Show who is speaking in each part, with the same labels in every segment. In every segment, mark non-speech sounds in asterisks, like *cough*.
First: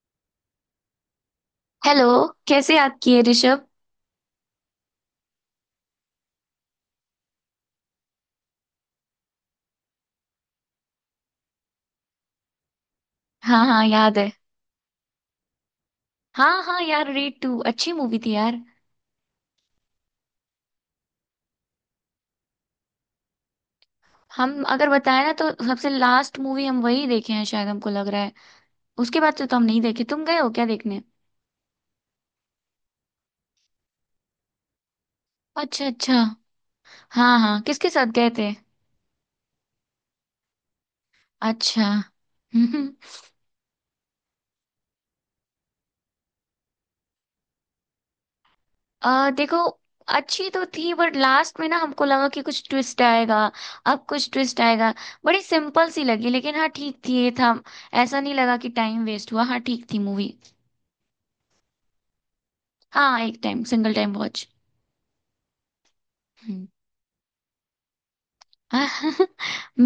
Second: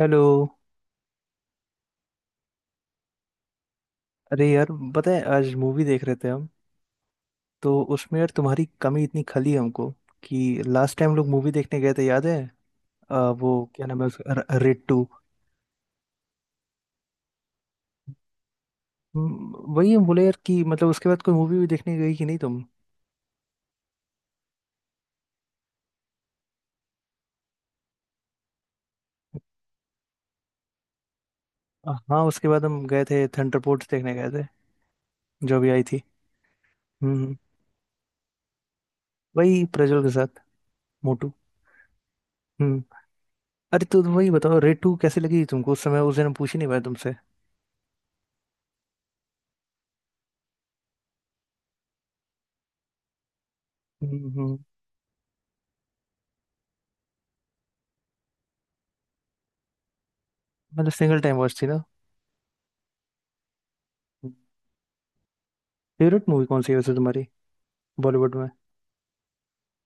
Speaker 1: Hello.
Speaker 2: Hello. कैसे याद किए ऋषभ।
Speaker 1: अरे यार, पता है आज मूवी देख रहे थे हम। तो उसमें यार तुम्हारी कमी इतनी खली हमको कि लास्ट टाइम लोग मूवी देखने गए थे, याद है।
Speaker 2: हाँ
Speaker 1: वो
Speaker 2: हाँ,
Speaker 1: क्या नाम है
Speaker 2: याद है।
Speaker 1: उसका रेड टू।
Speaker 2: हाँ हाँ, यार रेड टू अच्छी मूवी थी यार।
Speaker 1: वही हम बोले यार कि मतलब उसके बाद कोई मूवी भी देखने गई कि नहीं तुम।
Speaker 2: हम अगर बताए ना तो सबसे लास्ट मूवी हम वही देखे हैं, शायद हमको लग रहा है। उसके बाद से तो हम नहीं देखे। तुम गए हो क्या देखने?
Speaker 1: हाँ, उसके बाद हम गए थे थंडरपोर्ट्स देखने गए थे। जो भी आई
Speaker 2: अच्छा
Speaker 1: थी।
Speaker 2: अच्छा।
Speaker 1: हम्म।
Speaker 2: हाँ हाँ, किसके साथ गए थे?
Speaker 1: वही प्रज्वल के साथ। मोटू।
Speaker 2: अच्छा।
Speaker 1: हम्म।
Speaker 2: हम्म।
Speaker 1: अरे तो वही बताओ रेड टू कैसे लगी तुमको, उस समय उस दिन हम पूछ ही नहीं पाए तुमसे।
Speaker 2: देखो, अच्छी तो थी बट लास्ट में ना हमको लगा कि कुछ ट्विस्ट आएगा, अब कुछ
Speaker 1: हम्म।
Speaker 2: ट्विस्ट आएगा। बड़ी सिंपल सी लगी, लेकिन हाँ ठीक थी, ये था। ऐसा नहीं लगा कि टाइम वेस्ट हुआ, हाँ ठीक थी मूवी।
Speaker 1: मतलब सिंगल टाइम वॉच थी ना।
Speaker 2: हाँ, एक time single time watch.
Speaker 1: Favourite movie कौन
Speaker 2: हम्म।
Speaker 1: सी है वैसे तुम्हारी? बॉलीवुड में।
Speaker 2: *laughs*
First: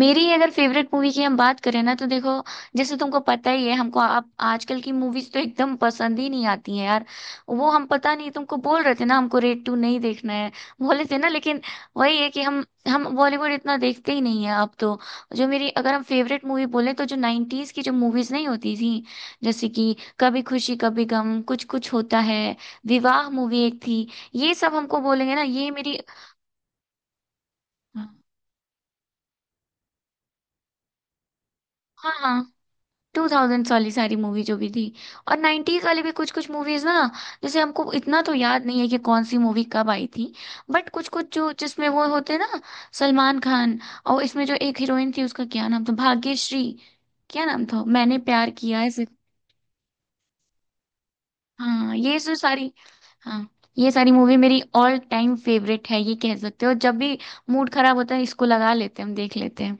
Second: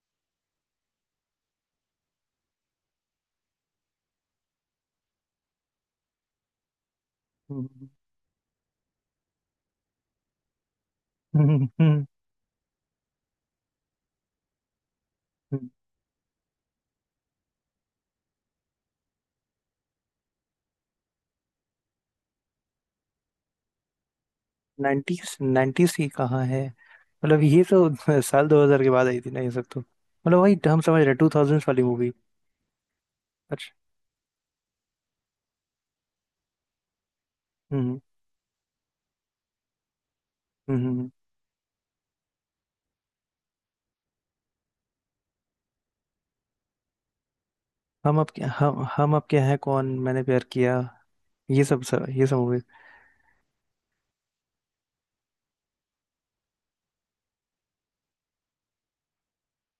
Speaker 2: मेरी अगर फेवरेट मूवी की हम बात करें ना तो देखो, जैसे तुमको पता ही है, हमको आप आजकल की मूवीज तो एकदम पसंद ही नहीं आती हैं यार। वो हम पता नहीं तुमको बोल रहे थे ना हमको रेड टू नहीं देखना है, बोले थे ना लेकिन।
Speaker 1: नाइन्टीज।
Speaker 2: वही है कि हम बॉलीवुड इतना देखते ही नहीं है अब तो। जो मेरी अगर हम फेवरेट मूवी बोले तो जो नाइन्टीज की जो मूवीज नहीं होती थी, जैसे कि कभी खुशी कभी गम, कुछ कुछ होता है, विवाह, मूवी एक थी। ये सब हमको बोलेंगे ना, ये
Speaker 1: नाइन्टीज
Speaker 2: मेरी।
Speaker 1: की कहाँ है, मतलब ये
Speaker 2: हाँ
Speaker 1: तो साल 2000 के बाद आई थी ना ये सब तो, मतलब वही हम समझ रहे 2000 वाली मूवी।
Speaker 2: हाँ। टू थाउजेंड्स
Speaker 1: अच्छा।
Speaker 2: वाली सारी मूवी जो भी थी और नाइन्टीज वाली भी कुछ कुछ मूवीज ना, जैसे हमको
Speaker 1: हम्म
Speaker 2: इतना तो याद नहीं है कि कौन सी मूवी कब आई थी।
Speaker 1: हम्म
Speaker 2: बट कुछ
Speaker 1: हम्म।
Speaker 2: कुछ जो जिसमें वो होते ना, सलमान खान, और इसमें जो एक हीरोइन थी उसका क्या नाम था, भाग्यश्री। क्या नाम था, मैंने
Speaker 1: हम आपके
Speaker 2: प्यार
Speaker 1: हम
Speaker 2: किया, ऐसे।
Speaker 1: हम आपके हैं कौन, मैंने प्यार किया। ये सब
Speaker 2: हाँ
Speaker 1: सब
Speaker 2: ये
Speaker 1: ये
Speaker 2: जो
Speaker 1: सब मूवी।
Speaker 2: सारी, हाँ ये सारी मूवी मेरी ऑल टाइम फेवरेट है, ये कह सकते हो। जब भी मूड खराब होता है इसको लगा लेते हैं, हम देख लेते हैं।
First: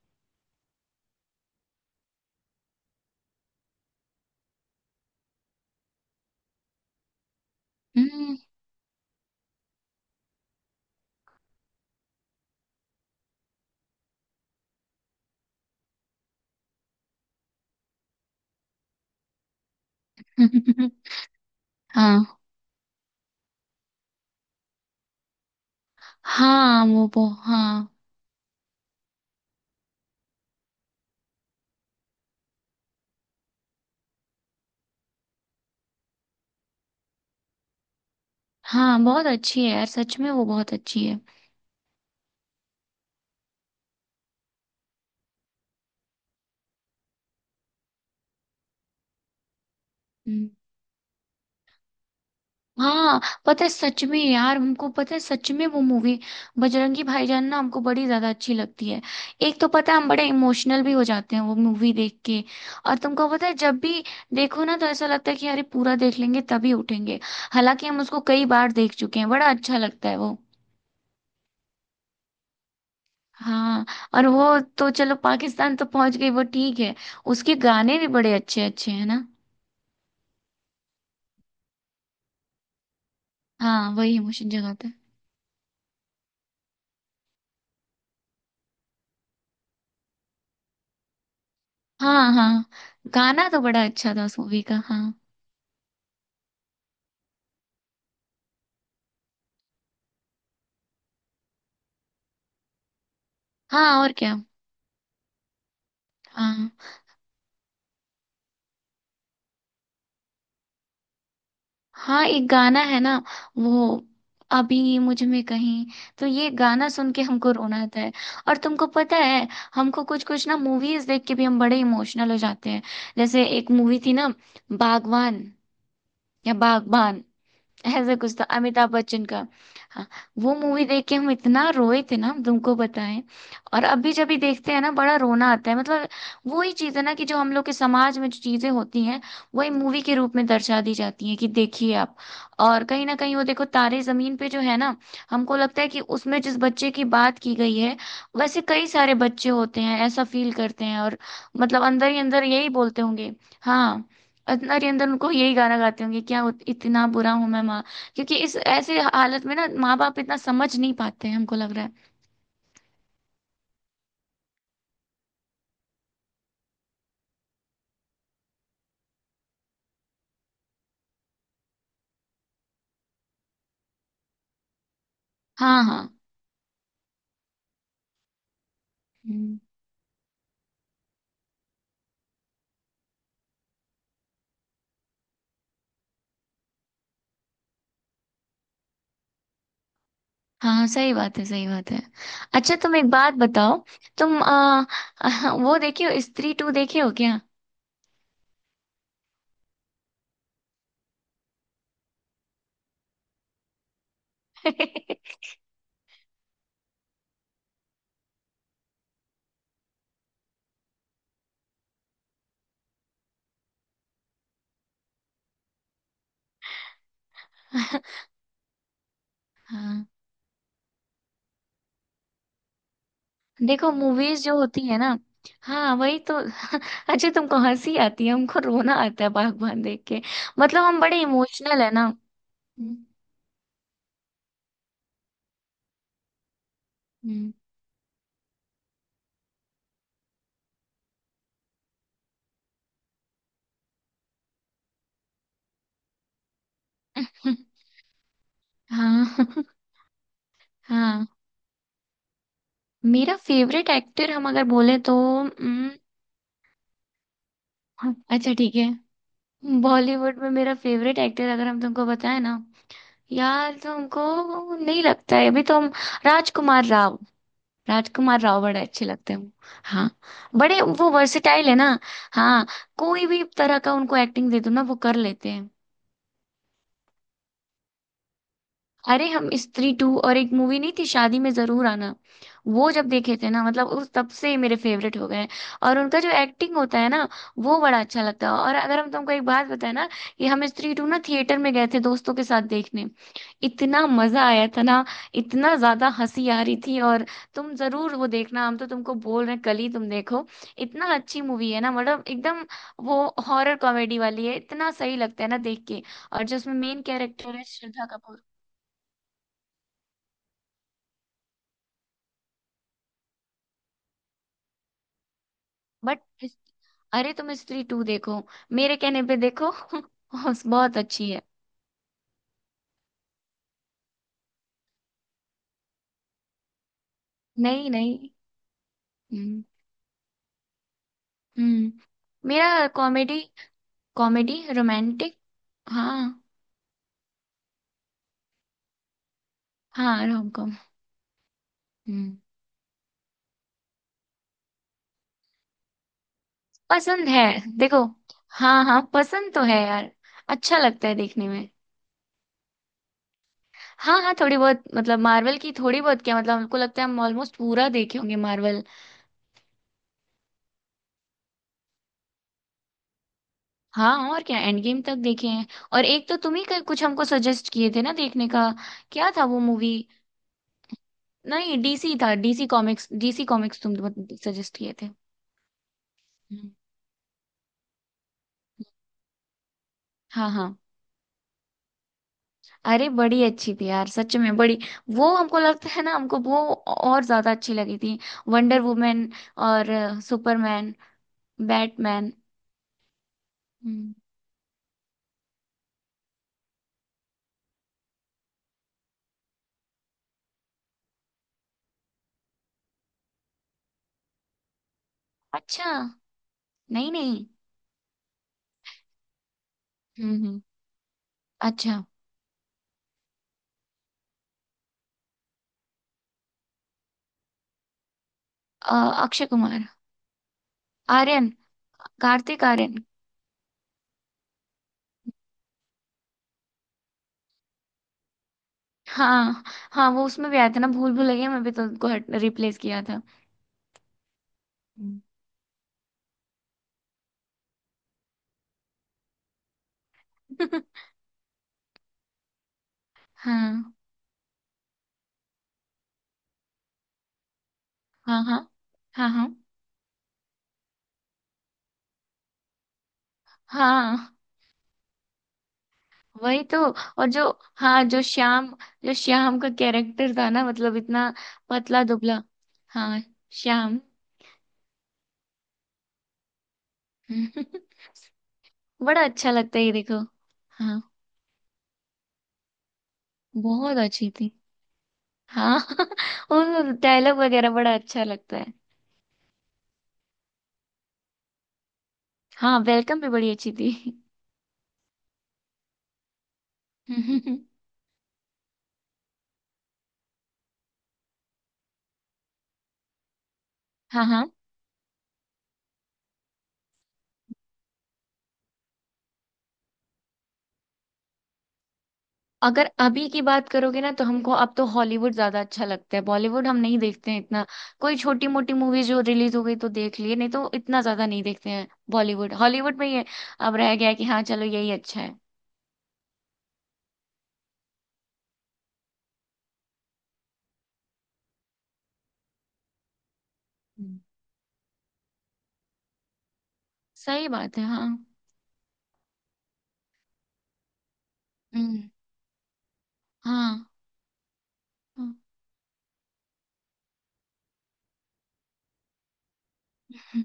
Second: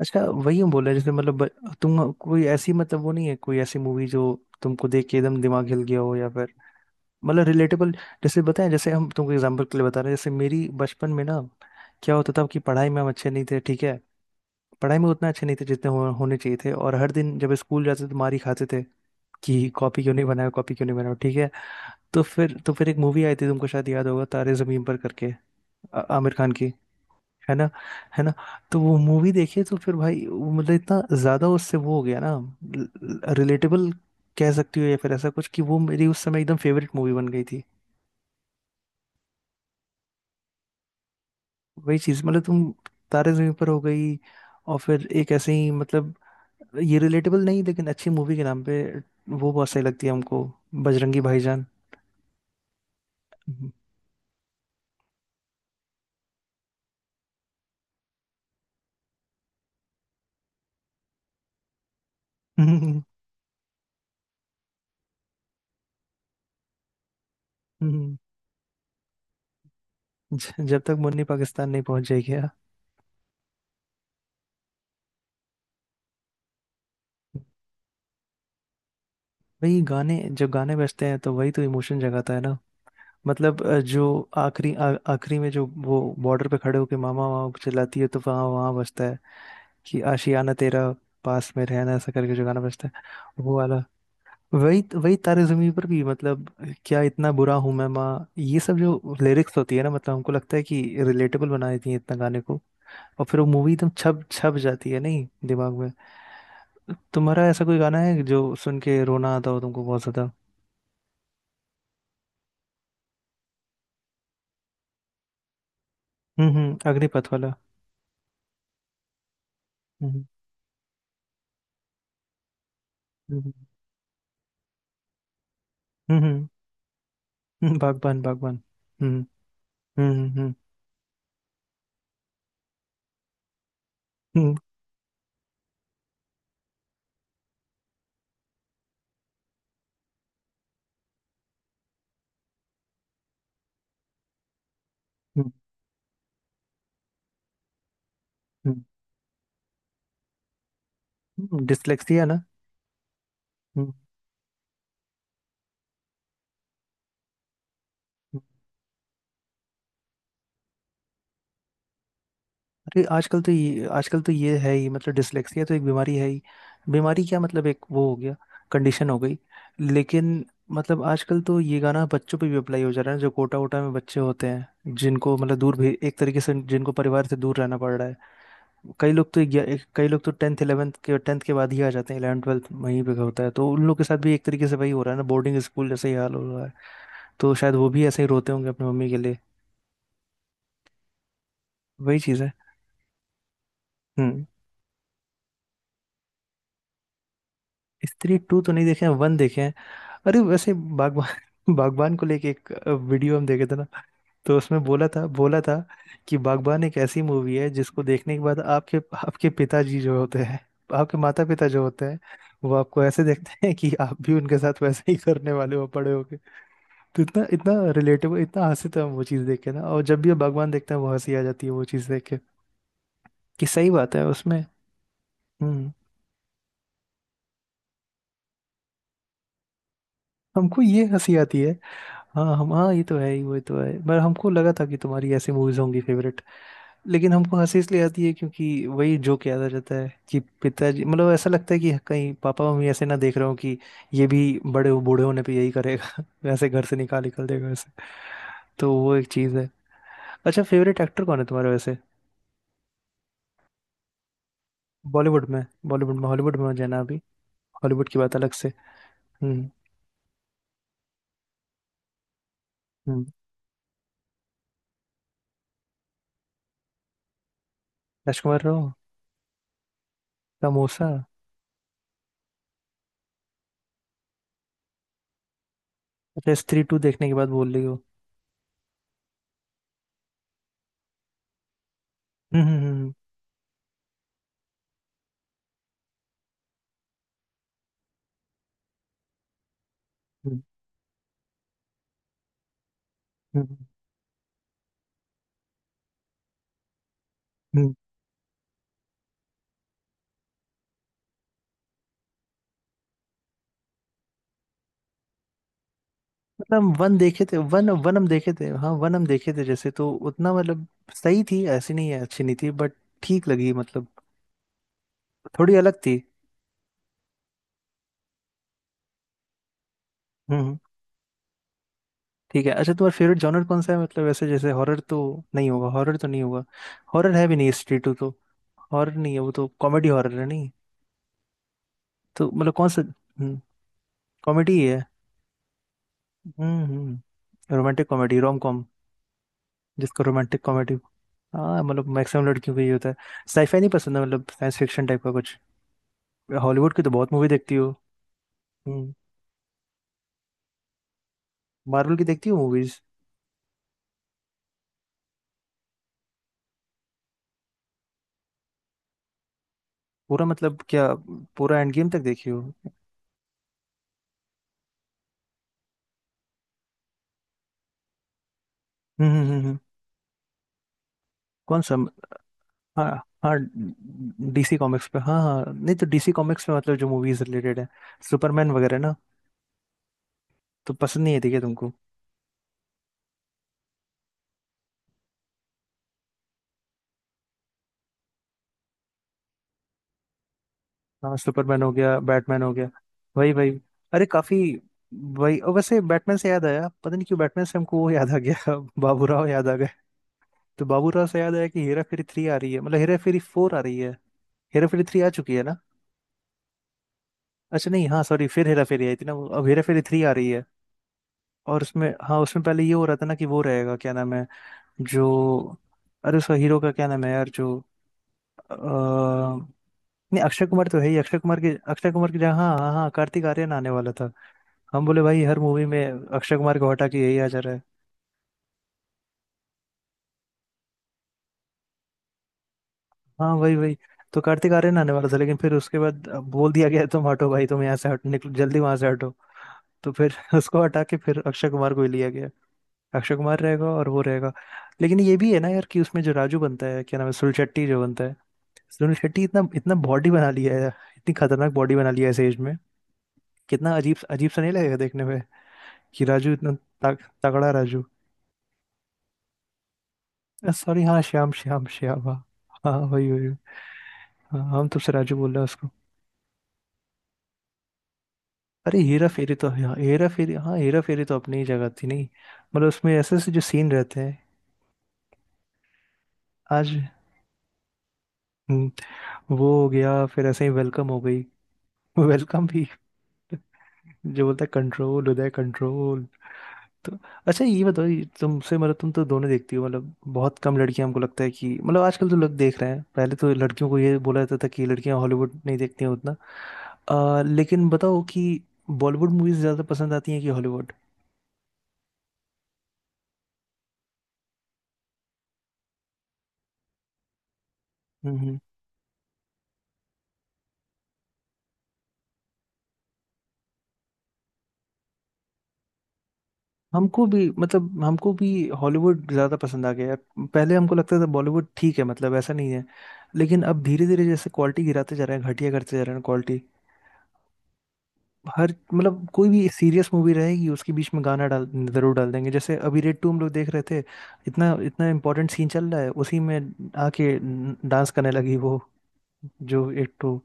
Speaker 1: अच्छा। वही हम बोल रहे हैं जैसे, मतलब तुम कोई ऐसी, मतलब वो नहीं है, कोई ऐसी मूवी जो तुमको देख के एकदम दिमाग हिल गया हो, या फिर मतलब रिलेटेबल।
Speaker 2: हम्म।
Speaker 1: जैसे बताएं, जैसे हम तुमको एग्जांपल के लिए बता रहे हैं, जैसे मेरी बचपन में ना। क्या होता था कि पढ़ाई में हम अच्छे नहीं थे, ठीक है। पढ़ाई में उतना अच्छे नहीं थे जितने होने चाहिए थे, और हर दिन जब स्कूल जाते थे तो मार ही खाते थे। कि कॉपी क्यों नहीं बनाया, कॉपी क्यों नहीं बनाया, ठीक है।
Speaker 2: *laughs*
Speaker 1: तो
Speaker 2: हाँ
Speaker 1: फिर तो फिर एक मूवी आई थी, तुमको शायद याद होगा, तारे जमीन पर करके। आमिर खान की।
Speaker 2: हाँ, वो
Speaker 1: है ना।
Speaker 2: हाँ।
Speaker 1: है ना। तो वो मूवी देखिए तो फिर भाई वो मतलब इतना ज्यादा उससे वो हो गया ना। रिलेटेबल कह सकती हो, या फिर ऐसा कुछ कि वो मेरी उस समय एकदम फेवरेट मूवी बन गई थी।
Speaker 2: हाँ बहुत अच्छी है यार, सच में वो बहुत अच्छी है।
Speaker 1: वही चीज मतलब तुम। तारे जमीन पर हो गई। और फिर एक ऐसे ही मतलब ये रिलेटेबल नहीं, लेकिन अच्छी मूवी के नाम पे वो बहुत सही लगती है हमको।
Speaker 2: हम्म,
Speaker 1: बजरंगी भाईजान।
Speaker 2: हाँ पता है,
Speaker 1: *laughs*
Speaker 2: सच में यार हमको पता है, सच में वो मूवी, बजरंगी भाईजान ना हमको बड़ी ज्यादा अच्छी लगती है। एक तो पता है हम बड़े इमोशनल भी हो जाते हैं वो मूवी देख के। और
Speaker 1: हम्म,
Speaker 2: तुमको पता है, जब भी देखो ना तो ऐसा लगता है कि अरे पूरा देख लेंगे तभी उठेंगे। हालांकि हम
Speaker 1: हम्म।
Speaker 2: उसको कई बार देख चुके हैं, बड़ा अच्छा लगता है वो।
Speaker 1: जब तक मुन्नी पाकिस्तान नहीं पहुंच जाएगी यार।
Speaker 2: हाँ, और वो तो चलो पाकिस्तान तो पहुंच गई वो, ठीक है। उसके गाने भी बड़े अच्छे अच्छे हैं ना।
Speaker 1: वही गाने, जब गाने बजते हैं तो वही तो इमोशन जगाता है ना। मतलब
Speaker 2: हाँ वही
Speaker 1: जो
Speaker 2: इमोशन
Speaker 1: आखिरी
Speaker 2: जगाता है।
Speaker 1: आखिरी में जो वो बॉर्डर पे खड़े होके मामा मामा चिल्लाती है तो वहाँ वहाँ बजता है। कि आशियाना तेरा पास में रहना, ऐसा
Speaker 2: हाँ
Speaker 1: करके जो गाना
Speaker 2: हाँ,
Speaker 1: बजता है।
Speaker 2: गाना
Speaker 1: वो
Speaker 2: तो
Speaker 1: वाला।
Speaker 2: बड़ा अच्छा था उस मूवी का,
Speaker 1: वही
Speaker 2: हाँ।
Speaker 1: वही तारे जमीन पर भी मतलब, क्या इतना बुरा हूं मैं माँ? ये सब जो लिरिक्स होती है ना, मतलब हमको लगता है कि रिलेटेबल बना देती है इतना गाने को। और फिर वो मूवी एकदम
Speaker 2: हाँ और
Speaker 1: छप
Speaker 2: क्या।
Speaker 1: छप जाती है नहीं दिमाग में।
Speaker 2: हाँ
Speaker 1: तुम्हारा ऐसा कोई गाना है जो सुन के रोना आता हो तुमको बहुत ज्यादा?
Speaker 2: हाँ, एक गाना है ना, वो, अभी मुझ में कहीं, तो ये
Speaker 1: हम्म,
Speaker 2: गाना सुन के
Speaker 1: अग्निपथ
Speaker 2: हमको
Speaker 1: वाला।
Speaker 2: रोना आता है। और तुमको पता है, हमको
Speaker 1: हम्म
Speaker 2: कुछ कुछ ना मूवीज देख के भी हम बड़े इमोशनल हो जाते हैं। जैसे
Speaker 1: हम्म
Speaker 2: एक मूवी थी ना, बागवान,
Speaker 1: हम्म हम्म,
Speaker 2: या बागबान,
Speaker 1: हम्म।
Speaker 2: ऐसा
Speaker 1: बागबान
Speaker 2: कुछ था,
Speaker 1: बागबान।
Speaker 2: अमिताभ
Speaker 1: हम्म
Speaker 2: बच्चन का। हाँ।
Speaker 1: हम्म
Speaker 2: वो
Speaker 1: हम्म
Speaker 2: मूवी देख के हम इतना रोए थे ना, हम तुमको बताएं। और अभी जब भी देखते हैं ना बड़ा रोना आता है मतलब। वही चीज है ना कि जो हम लोग के समाज में जो चीजें होती हैं, वही मूवी के रूप में दर्शा दी जाती हैं, कि देखिए आप। और कहीं ना कहीं वो देखो, तारे जमीन पे जो है ना,
Speaker 1: हम्म
Speaker 2: हमको लगता है कि उसमें जिस बच्चे की बात की गई है, वैसे कई सारे बच्चे होते हैं, ऐसा फील करते हैं, और
Speaker 1: हम्म,
Speaker 2: मतलब अंदर ही
Speaker 1: डिसलेक्सिया ना।
Speaker 2: अंदर यही बोलते होंगे।
Speaker 1: हम्म।
Speaker 2: हाँ, नरेंद्र उनको यही गाना गाते होंगे क्या, इतना बुरा हूं मैं माँ। क्योंकि इस ऐसे हालत में ना माँ बाप इतना समझ नहीं पाते हैं, हमको लग रहा है।
Speaker 1: अरे आजकल तो ये, आजकल तो ये है ही, मतलब डिसलेक्सिया तो एक बीमारी है ही। बीमारी क्या, मतलब एक वो हो गया, कंडीशन हो गई। लेकिन मतलब आजकल तो ये गाना बच्चों पे भी अप्लाई हो जा रहा है, जो कोटा वोटा में बच्चे होते हैं जिनको मतलब दूर
Speaker 2: हाँ
Speaker 1: भी,
Speaker 2: हाँ।
Speaker 1: एक तरीके से जिनको परिवार से दूर रहना पड़ रहा है। कई लोग तो
Speaker 2: हम्म,
Speaker 1: कई लोग तो 10th 11th के, 10th के बाद ही आ जाते हैं, 11 12th वहीं पे होता है, तो उन लोग के साथ भी एक तरीके से वही हो रहा है ना, बोर्डिंग स्कूल जैसे ही हाल हो रहा है। तो शायद वो भी ऐसे ही रोते होंगे अपनी मम्मी के लिए।
Speaker 2: हाँ हाँ, सही बात है, सही बात है।
Speaker 1: वही चीज़ है।
Speaker 2: अच्छा तुम एक बात बताओ, तुम
Speaker 1: हम्म।
Speaker 2: *laughs* वो देखे हो, स्त्री टू देखे हो क्या?
Speaker 1: स्त्री टू तो नहीं देखे हैं, वन देखे हैं। अरे वैसे बागबान *laughs* बागबान को लेके एक वीडियो हम देखे थे ना। तो उसमें बोला था,
Speaker 2: *laughs*
Speaker 1: बोला था कि बागबान एक ऐसी मूवी है जिसको देखने के बाद आपके, आपके पिताजी जो होते हैं, आपके माता पिता जो होते हैं, वो आपको ऐसे देखते हैं कि आप भी उनके साथ वैसे ही करने वाले हो बड़े होके। तो इतना इतना रिलेटेबल, इतना हंसी था वो चीज़ देख के ना, और
Speaker 2: हाँ,
Speaker 1: जब भी हम बागबान देखते हैं वो हंसी आ जाती है वो चीज़ देख के। कि सही
Speaker 2: देखो
Speaker 1: बात है
Speaker 2: मूवीज जो
Speaker 1: उसमें।
Speaker 2: होती है ना,
Speaker 1: हम्म।
Speaker 2: हाँ वही तो। *laughs* अच्छा, तुमको हंसी आती है, हमको रोना आता है बागबान देख के।
Speaker 1: हमको
Speaker 2: मतलब हम
Speaker 1: ये
Speaker 2: बड़े
Speaker 1: हंसी आती है।
Speaker 2: इमोशनल है ना।
Speaker 1: हाँ, हम हाँ, ये
Speaker 2: हम्म
Speaker 1: तो है ही, वो तो है, पर हमको लगा था कि तुम्हारी ऐसी मूवीज होंगी फेवरेट। लेकिन
Speaker 2: हम्म।
Speaker 1: हमको हंसी इसलिए आती है क्योंकि वही जोक याद आ जाता है कि पिताजी मतलब ऐसा लगता है कि कहीं पापा मम्मी ऐसे ना देख रहे हो कि ये भी बूढ़े होने पे यही करेगा *laughs* वैसे, घर से निकाल निकल
Speaker 2: *laughs*
Speaker 1: देगा वैसे। तो वो एक
Speaker 2: हाँ।
Speaker 1: चीज़ है।
Speaker 2: *laughs*
Speaker 1: अच्छा, फेवरेट एक्टर
Speaker 2: हाँ,
Speaker 1: कौन है तुम्हारा वैसे?
Speaker 2: मेरा फेवरेट एक्टर हम अगर बोले तो,
Speaker 1: बॉलीवुड में।
Speaker 2: उम्म,
Speaker 1: बॉलीवुड में, हॉलीवुड में जाना अभी। हॉलीवुड
Speaker 2: हाँ,
Speaker 1: की बात अलग
Speaker 2: अच्छा
Speaker 1: से।
Speaker 2: ठीक है।
Speaker 1: हम्म
Speaker 2: बॉलीवुड में मेरा फेवरेट एक्टर अगर हम तुमको बताएं ना,
Speaker 1: हम्म,
Speaker 2: यार तो हमको नहीं लगता है, अभी तो हम, राजकुमार राव, राजकुमार राव
Speaker 1: राजकुमार
Speaker 2: बड़े
Speaker 1: राव।
Speaker 2: अच्छे लगते हैं। हाँ, बड़े
Speaker 1: समोसा।
Speaker 2: वो वर्सेटाइल है ना। हाँ, कोई भी तरह का उनको एक्टिंग दे दो ना, वो कर लेते हैं।
Speaker 1: अच्छा, स्त्री टू देखने के बाद बोल रही हो।
Speaker 2: अरे हम स्त्री टू और एक मूवी नहीं थी, शादी में जरूर आना,
Speaker 1: हम्म हम्म
Speaker 2: वो जब
Speaker 1: हम्म
Speaker 2: देखे थे ना, मतलब उस तब से ही मेरे फेवरेट हो गए हैं। और उनका जो एक्टिंग होता है ना, वो बड़ा अच्छा लगता है। और अगर हम तुमको एक बात बताए ना, कि
Speaker 1: हम्म,
Speaker 2: हम स्त्री टू ना थिएटर में गए थे दोस्तों के साथ देखने,
Speaker 1: हम्म,
Speaker 2: इतना मजा आया था ना, इतना ज्यादा हंसी आ रही थी। और तुम
Speaker 1: हम्म।
Speaker 2: जरूर वो देखना, हम तो तुमको बोल रहे हैं, कल ही तुम देखो, इतना अच्छी मूवी है ना, मतलब एकदम। वो हॉरर कॉमेडी वाली है, इतना सही लगता है ना देख के। और जो उसमें
Speaker 1: मतलब हम
Speaker 2: मेन
Speaker 1: वन देखे थे,
Speaker 2: कैरेक्टर है,
Speaker 1: वन
Speaker 2: श्रद्धा
Speaker 1: वन हम
Speaker 2: कपूर।
Speaker 1: देखे थे, हाँ वन हम देखे थे जैसे, तो उतना मतलब सही थी ऐसी नहीं है, अच्छी नहीं थी बट ठीक लगी मतलब, थोड़ी अलग थी।
Speaker 2: बट, अरे तुम स्त्री टू देखो, मेरे कहने पे देखो। *laughs*
Speaker 1: हम्म हम्म,
Speaker 2: बहुत अच्छी है।
Speaker 1: ठीक है। अच्छा तुम्हारा फेवरेट जॉनर कौन सा है, मतलब ऐसे जैसे हॉरर तो नहीं होगा, हॉरर तो नहीं होगा। हॉरर है भी नहीं
Speaker 2: नहीं
Speaker 1: स्ट्रीट टू
Speaker 2: नहीं।
Speaker 1: तो, हॉरर नहीं है वो
Speaker 2: हम्म
Speaker 1: तो, कॉमेडी हॉरर है नहीं।
Speaker 2: हम्म,
Speaker 1: तो मतलब
Speaker 2: मेरा
Speaker 1: कौन सा?
Speaker 2: कॉमेडी,
Speaker 1: हम्म।
Speaker 2: कॉमेडी
Speaker 1: कॉमेडी है।
Speaker 2: रोमांटिक। हाँ
Speaker 1: हम्म। Romantic comedy, rom com. जिसको
Speaker 2: हाँ, रोम
Speaker 1: रोमांटिक
Speaker 2: कॉम।
Speaker 1: कॉमेडी। हाँ, मतलब
Speaker 2: हम्म।
Speaker 1: मैक्सिमम लड़कियों को ये होता है। साईफाई नहीं पसंद है, मतलब साइंस फिक्शन टाइप का कुछ? हॉलीवुड की तो
Speaker 2: पसंद
Speaker 1: बहुत
Speaker 2: है।
Speaker 1: मूवी देखती हो।
Speaker 2: देखो, हाँ हाँ
Speaker 1: हम्म।
Speaker 2: पसंद तो है यार, अच्छा लगता है देखने में।
Speaker 1: मार्वल की देखती हो मूवीज?
Speaker 2: हाँ हाँ, थोड़ी बहुत, मतलब मार्वल की थोड़ी बहुत क्या मतलब, हमको लगता है हम ऑलमोस्ट पूरा देखे होंगे मार्वल।
Speaker 1: पूरा मतलब क्या? पूरा एंड गेम तक देखी हो हम्म?
Speaker 2: हाँ और क्या, एंड गेम तक देखे हैं। और एक तो तुम ही कुछ हमको सजेस्ट किए थे ना देखने का, क्या था वो
Speaker 1: हम्म हम्म,
Speaker 2: मूवी, नहीं
Speaker 1: कौन सा?
Speaker 2: डीसी था, डीसी कॉमिक्स,
Speaker 1: हाँ
Speaker 2: डीसी
Speaker 1: हाँ,
Speaker 2: कॉमिक्स तुम
Speaker 1: डीसी
Speaker 2: सजेस्ट किए
Speaker 1: कॉमिक्स
Speaker 2: थे।
Speaker 1: पे, हाँ हाँ, नहीं तो डीसी कॉमिक्स
Speaker 2: हम्म।
Speaker 1: में मतलब जो मूवीज रिलेटेड है, सुपरमैन वगैरह ना।
Speaker 2: हाँ हाँ।
Speaker 1: तो पसंद नहीं है ठीक है तुमको।
Speaker 2: अरे बड़ी अच्छी थी यार, सच में बड़ी, वो हमको लगता है ना, हमको वो और ज्यादा अच्छी लगी थी, वंडर वुमेन और सुपरमैन,
Speaker 1: हाँ, सुपरमैन हो गया,
Speaker 2: बैटमैन।
Speaker 1: बैटमैन हो गया। वही वही।
Speaker 2: हम्म।
Speaker 1: अरे काफी, वही, और वैसे बैटमैन से याद आया, पता नहीं क्यों बैटमैन से हमको वो याद आ गया *laughs* बाबूराव याद आ गए। तो बाबूराव से याद आया कि हेरा फेरी थ्री आ रही है, मतलब हेरा फेरी फोर आ रही है। हेरा फेरी थ्री आ चुकी है ना।
Speaker 2: अच्छा, नहीं नहीं।
Speaker 1: अच्छा नहीं, हाँ सॉरी, फिर हेरा फेरी आई थी ना वो, अब हेरा फेरी थ्री आ रही
Speaker 2: हम्म।
Speaker 1: है। और
Speaker 2: अच्छा,
Speaker 1: उसमें, हाँ उसमें पहले ये हो रहा था ना कि वो रहेगा क्या नाम है जो, अरे उसका हीरो का क्या नाम है यार जो,
Speaker 2: अ, अक्षय कुमार,
Speaker 1: नहीं, अक्षय कुमार तो है ही,
Speaker 2: आर्यन,
Speaker 1: अक्षय कुमार की जगह,
Speaker 2: कार्तिक
Speaker 1: हाँ हाँ
Speaker 2: आर्यन।
Speaker 1: हाँ, कार्तिक आर्यन आने वाला था। हम बोले भाई, हर मूवी में अक्षय कुमार को हटा के यही आ जा रहा है।
Speaker 2: हाँ हाँ, वो उसमें भी आया था ना, भूल भुलैया में भी तो उनको रिप्लेस किया था।
Speaker 1: हाँ, वही वही। तो कार्तिक आर्यन आने
Speaker 2: हम्म।
Speaker 1: वाला था, लेकिन फिर उसके बाद बोल दिया गया तुम हटो भाई, तुम यहाँ से हटो, निकलो जल्दी वहां से हटो। तो फिर *laughs* उसको
Speaker 2: *laughs*
Speaker 1: हटा के फिर अक्षय कुमार को ही लिया गया। अक्षय कुमार रहेगा
Speaker 2: हाँ
Speaker 1: और वो रहेगा। लेकिन ये भी है ना यार कि उसमें जो राजू बनता है क्या नाम है, सुनील शेट्टी जो बनता है।
Speaker 2: हाँ हाँ
Speaker 1: सुनील
Speaker 2: हाँ
Speaker 1: शेट्टी
Speaker 2: हाँ
Speaker 1: इतना इतना बॉडी बना लिया है। इतनी खतरनाक बॉडी बना लिया है इस एज में। कितना अजीब
Speaker 2: हाँ,
Speaker 1: अजीब सा नहीं लगेगा देखने में? कि राजू
Speaker 2: वही
Speaker 1: इतना
Speaker 2: तो।
Speaker 1: तग,
Speaker 2: और जो,
Speaker 1: तगड़ा
Speaker 2: हाँ
Speaker 1: राजू।
Speaker 2: जो श्याम, जो श्याम का कैरेक्टर था ना, मतलब
Speaker 1: सॉरी हाँ,
Speaker 2: इतना
Speaker 1: श्याम श्याम
Speaker 2: पतला
Speaker 1: श्याम, हाँ।
Speaker 2: दुबला।
Speaker 1: हाँ,
Speaker 2: हाँ,
Speaker 1: वही वही।
Speaker 2: श्याम।
Speaker 1: हाँ हम तुमसे राजू बोल रहे हैं उसको।
Speaker 2: *laughs*
Speaker 1: अरे
Speaker 2: बड़ा
Speaker 1: हेरा
Speaker 2: अच्छा
Speaker 1: फेरी तो,
Speaker 2: लगता है, ये
Speaker 1: हाँ
Speaker 2: देखो।
Speaker 1: हेरा फेरी, हाँ हेरा
Speaker 2: हाँ
Speaker 1: फेरी तो अपनी ही जगह थी नहीं। मतलब उसमें ऐसे ऐसे जो सीन
Speaker 2: बहुत
Speaker 1: रहते
Speaker 2: अच्छी
Speaker 1: हैं।
Speaker 2: थी। हाँ। *laughs*
Speaker 1: आज।
Speaker 2: उन डायलॉग वगैरह बड़ा अच्छा लगता है।
Speaker 1: हम्म। वो हो गया, फिर ऐसे ही वेलकम हो गई। *laughs* वेलकम
Speaker 2: हाँ
Speaker 1: भी।
Speaker 2: वेलकम भी बड़ी अच्छी थी।
Speaker 1: जो बोलता है, कंट्रोल उदय कंट्रोल। तो
Speaker 2: *laughs*
Speaker 1: अच्छा ये बताओ, ये तुमसे मतलब, तुम तो दोनों देखती हो, मतलब बहुत कम लड़कियां हमको लगता है कि, मतलब आजकल तो लोग देख रहे हैं, पहले तो लड़कियों को ये
Speaker 2: हाँ
Speaker 1: बोला
Speaker 2: हाँ।
Speaker 1: जाता था कि लड़कियां हॉलीवुड नहीं देखती हैं उतना। लेकिन बताओ कि बॉलीवुड मूवीज ज्यादा पसंद आती हैं कि हॉलीवुड?
Speaker 2: अगर अभी की बात करोगे ना तो हमको अब तो हॉलीवुड ज्यादा अच्छा लगता है, बॉलीवुड हम नहीं देखते हैं इतना। कोई
Speaker 1: हम्म
Speaker 2: छोटी
Speaker 1: हम्म।
Speaker 2: मोटी मूवी जो रिलीज हो गई तो देख लिए, नहीं तो इतना ज्यादा नहीं देखते हैं बॉलीवुड। हॉलीवुड में ये अब रह गया है कि हाँ चलो, यही अच्छा है।
Speaker 1: हमको भी मतलब, हमको भी हॉलीवुड ज़्यादा पसंद आ गया है। पहले हमको लगता था बॉलीवुड ठीक है, मतलब ऐसा नहीं है। लेकिन अब धीरे
Speaker 2: हम्म।
Speaker 1: धीरे जैसे क्वालिटी गिराते जा रहे हैं, घटिया करते जा रहे हैं क्वालिटी।
Speaker 2: सही बात है, हाँ।
Speaker 1: हर मतलब कोई भी सीरियस मूवी रहेगी उसके बीच में गाना डाल
Speaker 2: हम्म,
Speaker 1: जरूर डाल देंगे, जैसे अभी रेड टू हम लोग देख रहे
Speaker 2: हाँ
Speaker 1: थे। इतना इतना
Speaker 2: हाँ
Speaker 1: इम्पोर्टेंट सीन चल रहा है उसी में आके डांस करने लगी वो, जो एक तो,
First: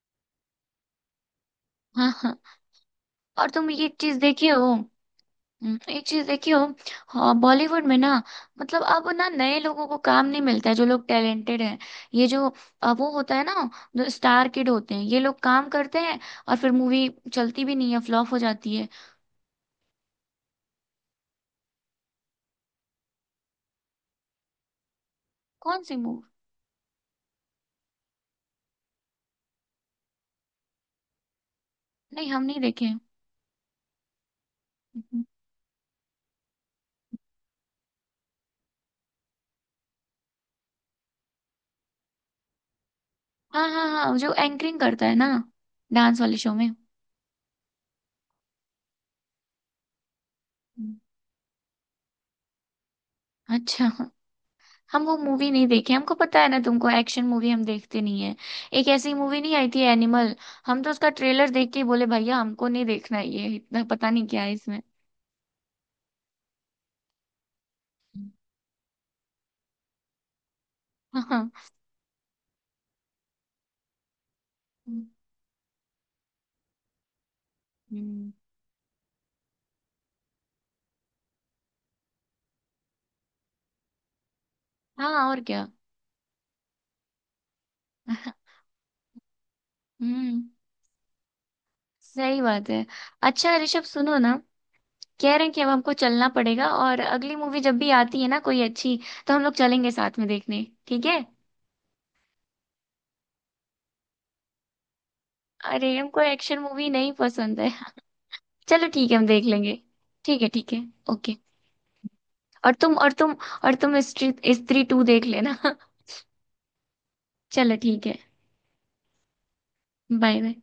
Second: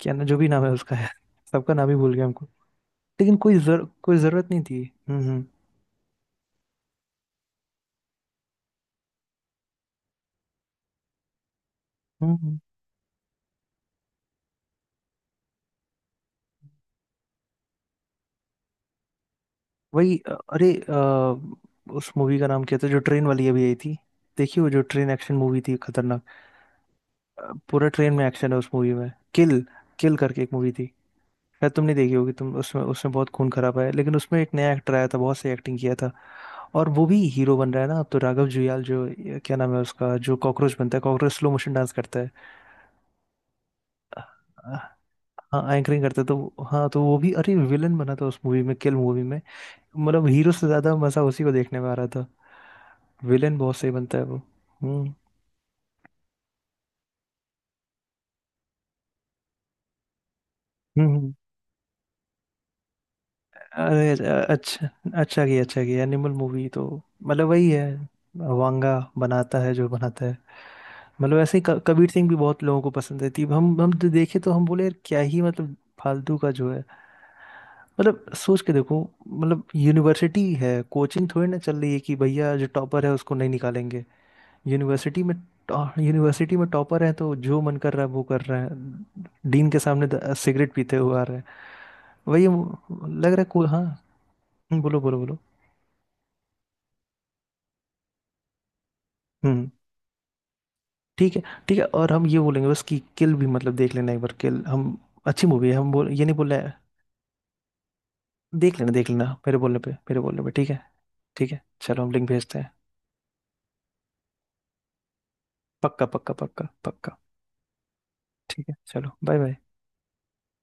Speaker 1: क्या ना जो भी नाम है उसका है, सबका नाम ही
Speaker 2: हाँ
Speaker 1: भूल गया
Speaker 2: हाँ।
Speaker 1: हमको। लेकिन
Speaker 2: और तुम ये चीज
Speaker 1: कोई
Speaker 2: देखे
Speaker 1: जरूरत नहीं
Speaker 2: हो,
Speaker 1: थी। हम्म हम्म
Speaker 2: एक चीज देखियो, हाँ, बॉलीवुड में ना, मतलब अब ना नए लोगों को काम नहीं मिलता है, जो लोग टैलेंटेड हैं, ये जो
Speaker 1: हम्म।
Speaker 2: वो होता है ना, जो स्टार किड होते हैं, ये लोग काम करते हैं, और फिर मूवी चलती भी नहीं है, फ्लॉप हो जाती है।
Speaker 1: वही अरे उस मूवी का नाम क्या था जो ट्रेन वाली अभी आई थी? देखिए वो जो ट्रेन एक्शन मूवी थी
Speaker 2: कौन सी
Speaker 1: खतरनाक।
Speaker 2: मूवी?
Speaker 1: पूरा ट्रेन में एक्शन है उस मूवी में, किल, किल करके एक मूवी थी। शायद तुमने देखी
Speaker 2: नहीं
Speaker 1: होगी
Speaker 2: हम
Speaker 1: तुम,
Speaker 2: नहीं
Speaker 1: उसमें
Speaker 2: देखे।
Speaker 1: उसमें बहुत खून खराब है, लेकिन उसमें एक नया एक्टर आया था,
Speaker 2: हम्म।
Speaker 1: बहुत सही एक्टिंग किया था। और वो भी हीरो बन रहा है ना अब तो, राघव जुयाल जो, ये क्या नाम है उसका, जो कॉकरोच बनता है, कॉकरोच स्लो मोशन डांस करता है।
Speaker 2: हाँ हाँ हाँ, जो एंकरिंग करता है ना,
Speaker 1: हाँ एंकरिंग करता
Speaker 2: डांस
Speaker 1: है,
Speaker 2: वाले शो
Speaker 1: तो
Speaker 2: में।
Speaker 1: हाँ तो वो भी अरे विलन बना था उस मूवी में, किल मूवी में। मतलब हीरो से ज्यादा
Speaker 2: हम्म।
Speaker 1: मजा उसी को देखने में आ रहा था। विलन बहुत
Speaker 2: अच्छा,
Speaker 1: सही बनता है वो।
Speaker 2: हम
Speaker 1: हम्म
Speaker 2: वो मूवी नहीं देखे, हमको पता है ना तुमको, एक्शन मूवी हम देखते नहीं है। एक ऐसी मूवी नहीं आई थी, एनिमल, हम तो
Speaker 1: हम्म
Speaker 2: उसका
Speaker 1: हम्म।
Speaker 2: ट्रेलर देख के ही बोले, भैया हमको नहीं देखना ये, इतना
Speaker 1: अरे
Speaker 2: पता नहीं क्या है इसमें।
Speaker 1: अच्छा, अच्छा किया, अच्छा किया, एनिमल मूवी तो मतलब वही है, वांगा बनाता है जो बनाता है।
Speaker 2: *laughs*
Speaker 1: मतलब
Speaker 2: हाँ।
Speaker 1: ऐसे ही कबीर सिंह भी बहुत लोगों को पसंद है थी, हम तो देखे तो हम बोले यार क्या ही मतलब, फालतू का जो है। मतलब
Speaker 2: हम्म।
Speaker 1: सोच के देखो, मतलब यूनिवर्सिटी है, कोचिंग थोड़ी ना चल रही है कि भैया जो टॉपर है उसको नहीं निकालेंगे
Speaker 2: हाँ
Speaker 1: यूनिवर्सिटी में।
Speaker 2: और क्या।
Speaker 1: यूनिवर्सिटी में टॉपर है तो जो मन कर रहा है वो
Speaker 2: *laughs*
Speaker 1: कर रहा है, डीन के सामने
Speaker 2: हम्म,
Speaker 1: सिगरेट पीते हुए आ रहे हैं।
Speaker 2: सही बात है।
Speaker 1: लग रहा है
Speaker 2: अच्छा
Speaker 1: को, हाँ।
Speaker 2: ऋषभ सुनो ना,
Speaker 1: बोलो बोलो
Speaker 2: कह
Speaker 1: बोलो।
Speaker 2: रहे हैं कि अब हमको चलना पड़ेगा, और अगली मूवी जब भी आती है ना कोई अच्छी, तो हम लोग
Speaker 1: हम्म।
Speaker 2: चलेंगे साथ में देखने, ठीक है?
Speaker 1: ठीक है, ठीक है, और हम ये बोलेंगे बस कि किल भी मतलब देख लेना एक बार, किल हम अच्छी मूवी है हम
Speaker 2: अरे
Speaker 1: बोल,
Speaker 2: हमको
Speaker 1: ये नहीं बोल रहे
Speaker 2: एक्शन
Speaker 1: हैं।
Speaker 2: मूवी नहीं पसंद है। *laughs*
Speaker 1: देख
Speaker 2: चलो
Speaker 1: लेना देख
Speaker 2: ठीक है,
Speaker 1: लेना,
Speaker 2: हम देख
Speaker 1: मेरे बोलने
Speaker 2: लेंगे।
Speaker 1: पे मेरे
Speaker 2: ठीक
Speaker 1: बोलने
Speaker 2: है
Speaker 1: पे, ठीक
Speaker 2: ठीक
Speaker 1: है।
Speaker 2: है, ओके।
Speaker 1: ठीक है, चलो हम लिंक भेजते हैं।
Speaker 2: और तुम और तुम और तुम स्त्री स्त्री टू देख लेना। *laughs*
Speaker 1: पक्का पक्का पक्का पक्का।
Speaker 2: चलो ठीक है।
Speaker 1: ठीक है चलो, बाय बाय।
Speaker 2: Bye bye.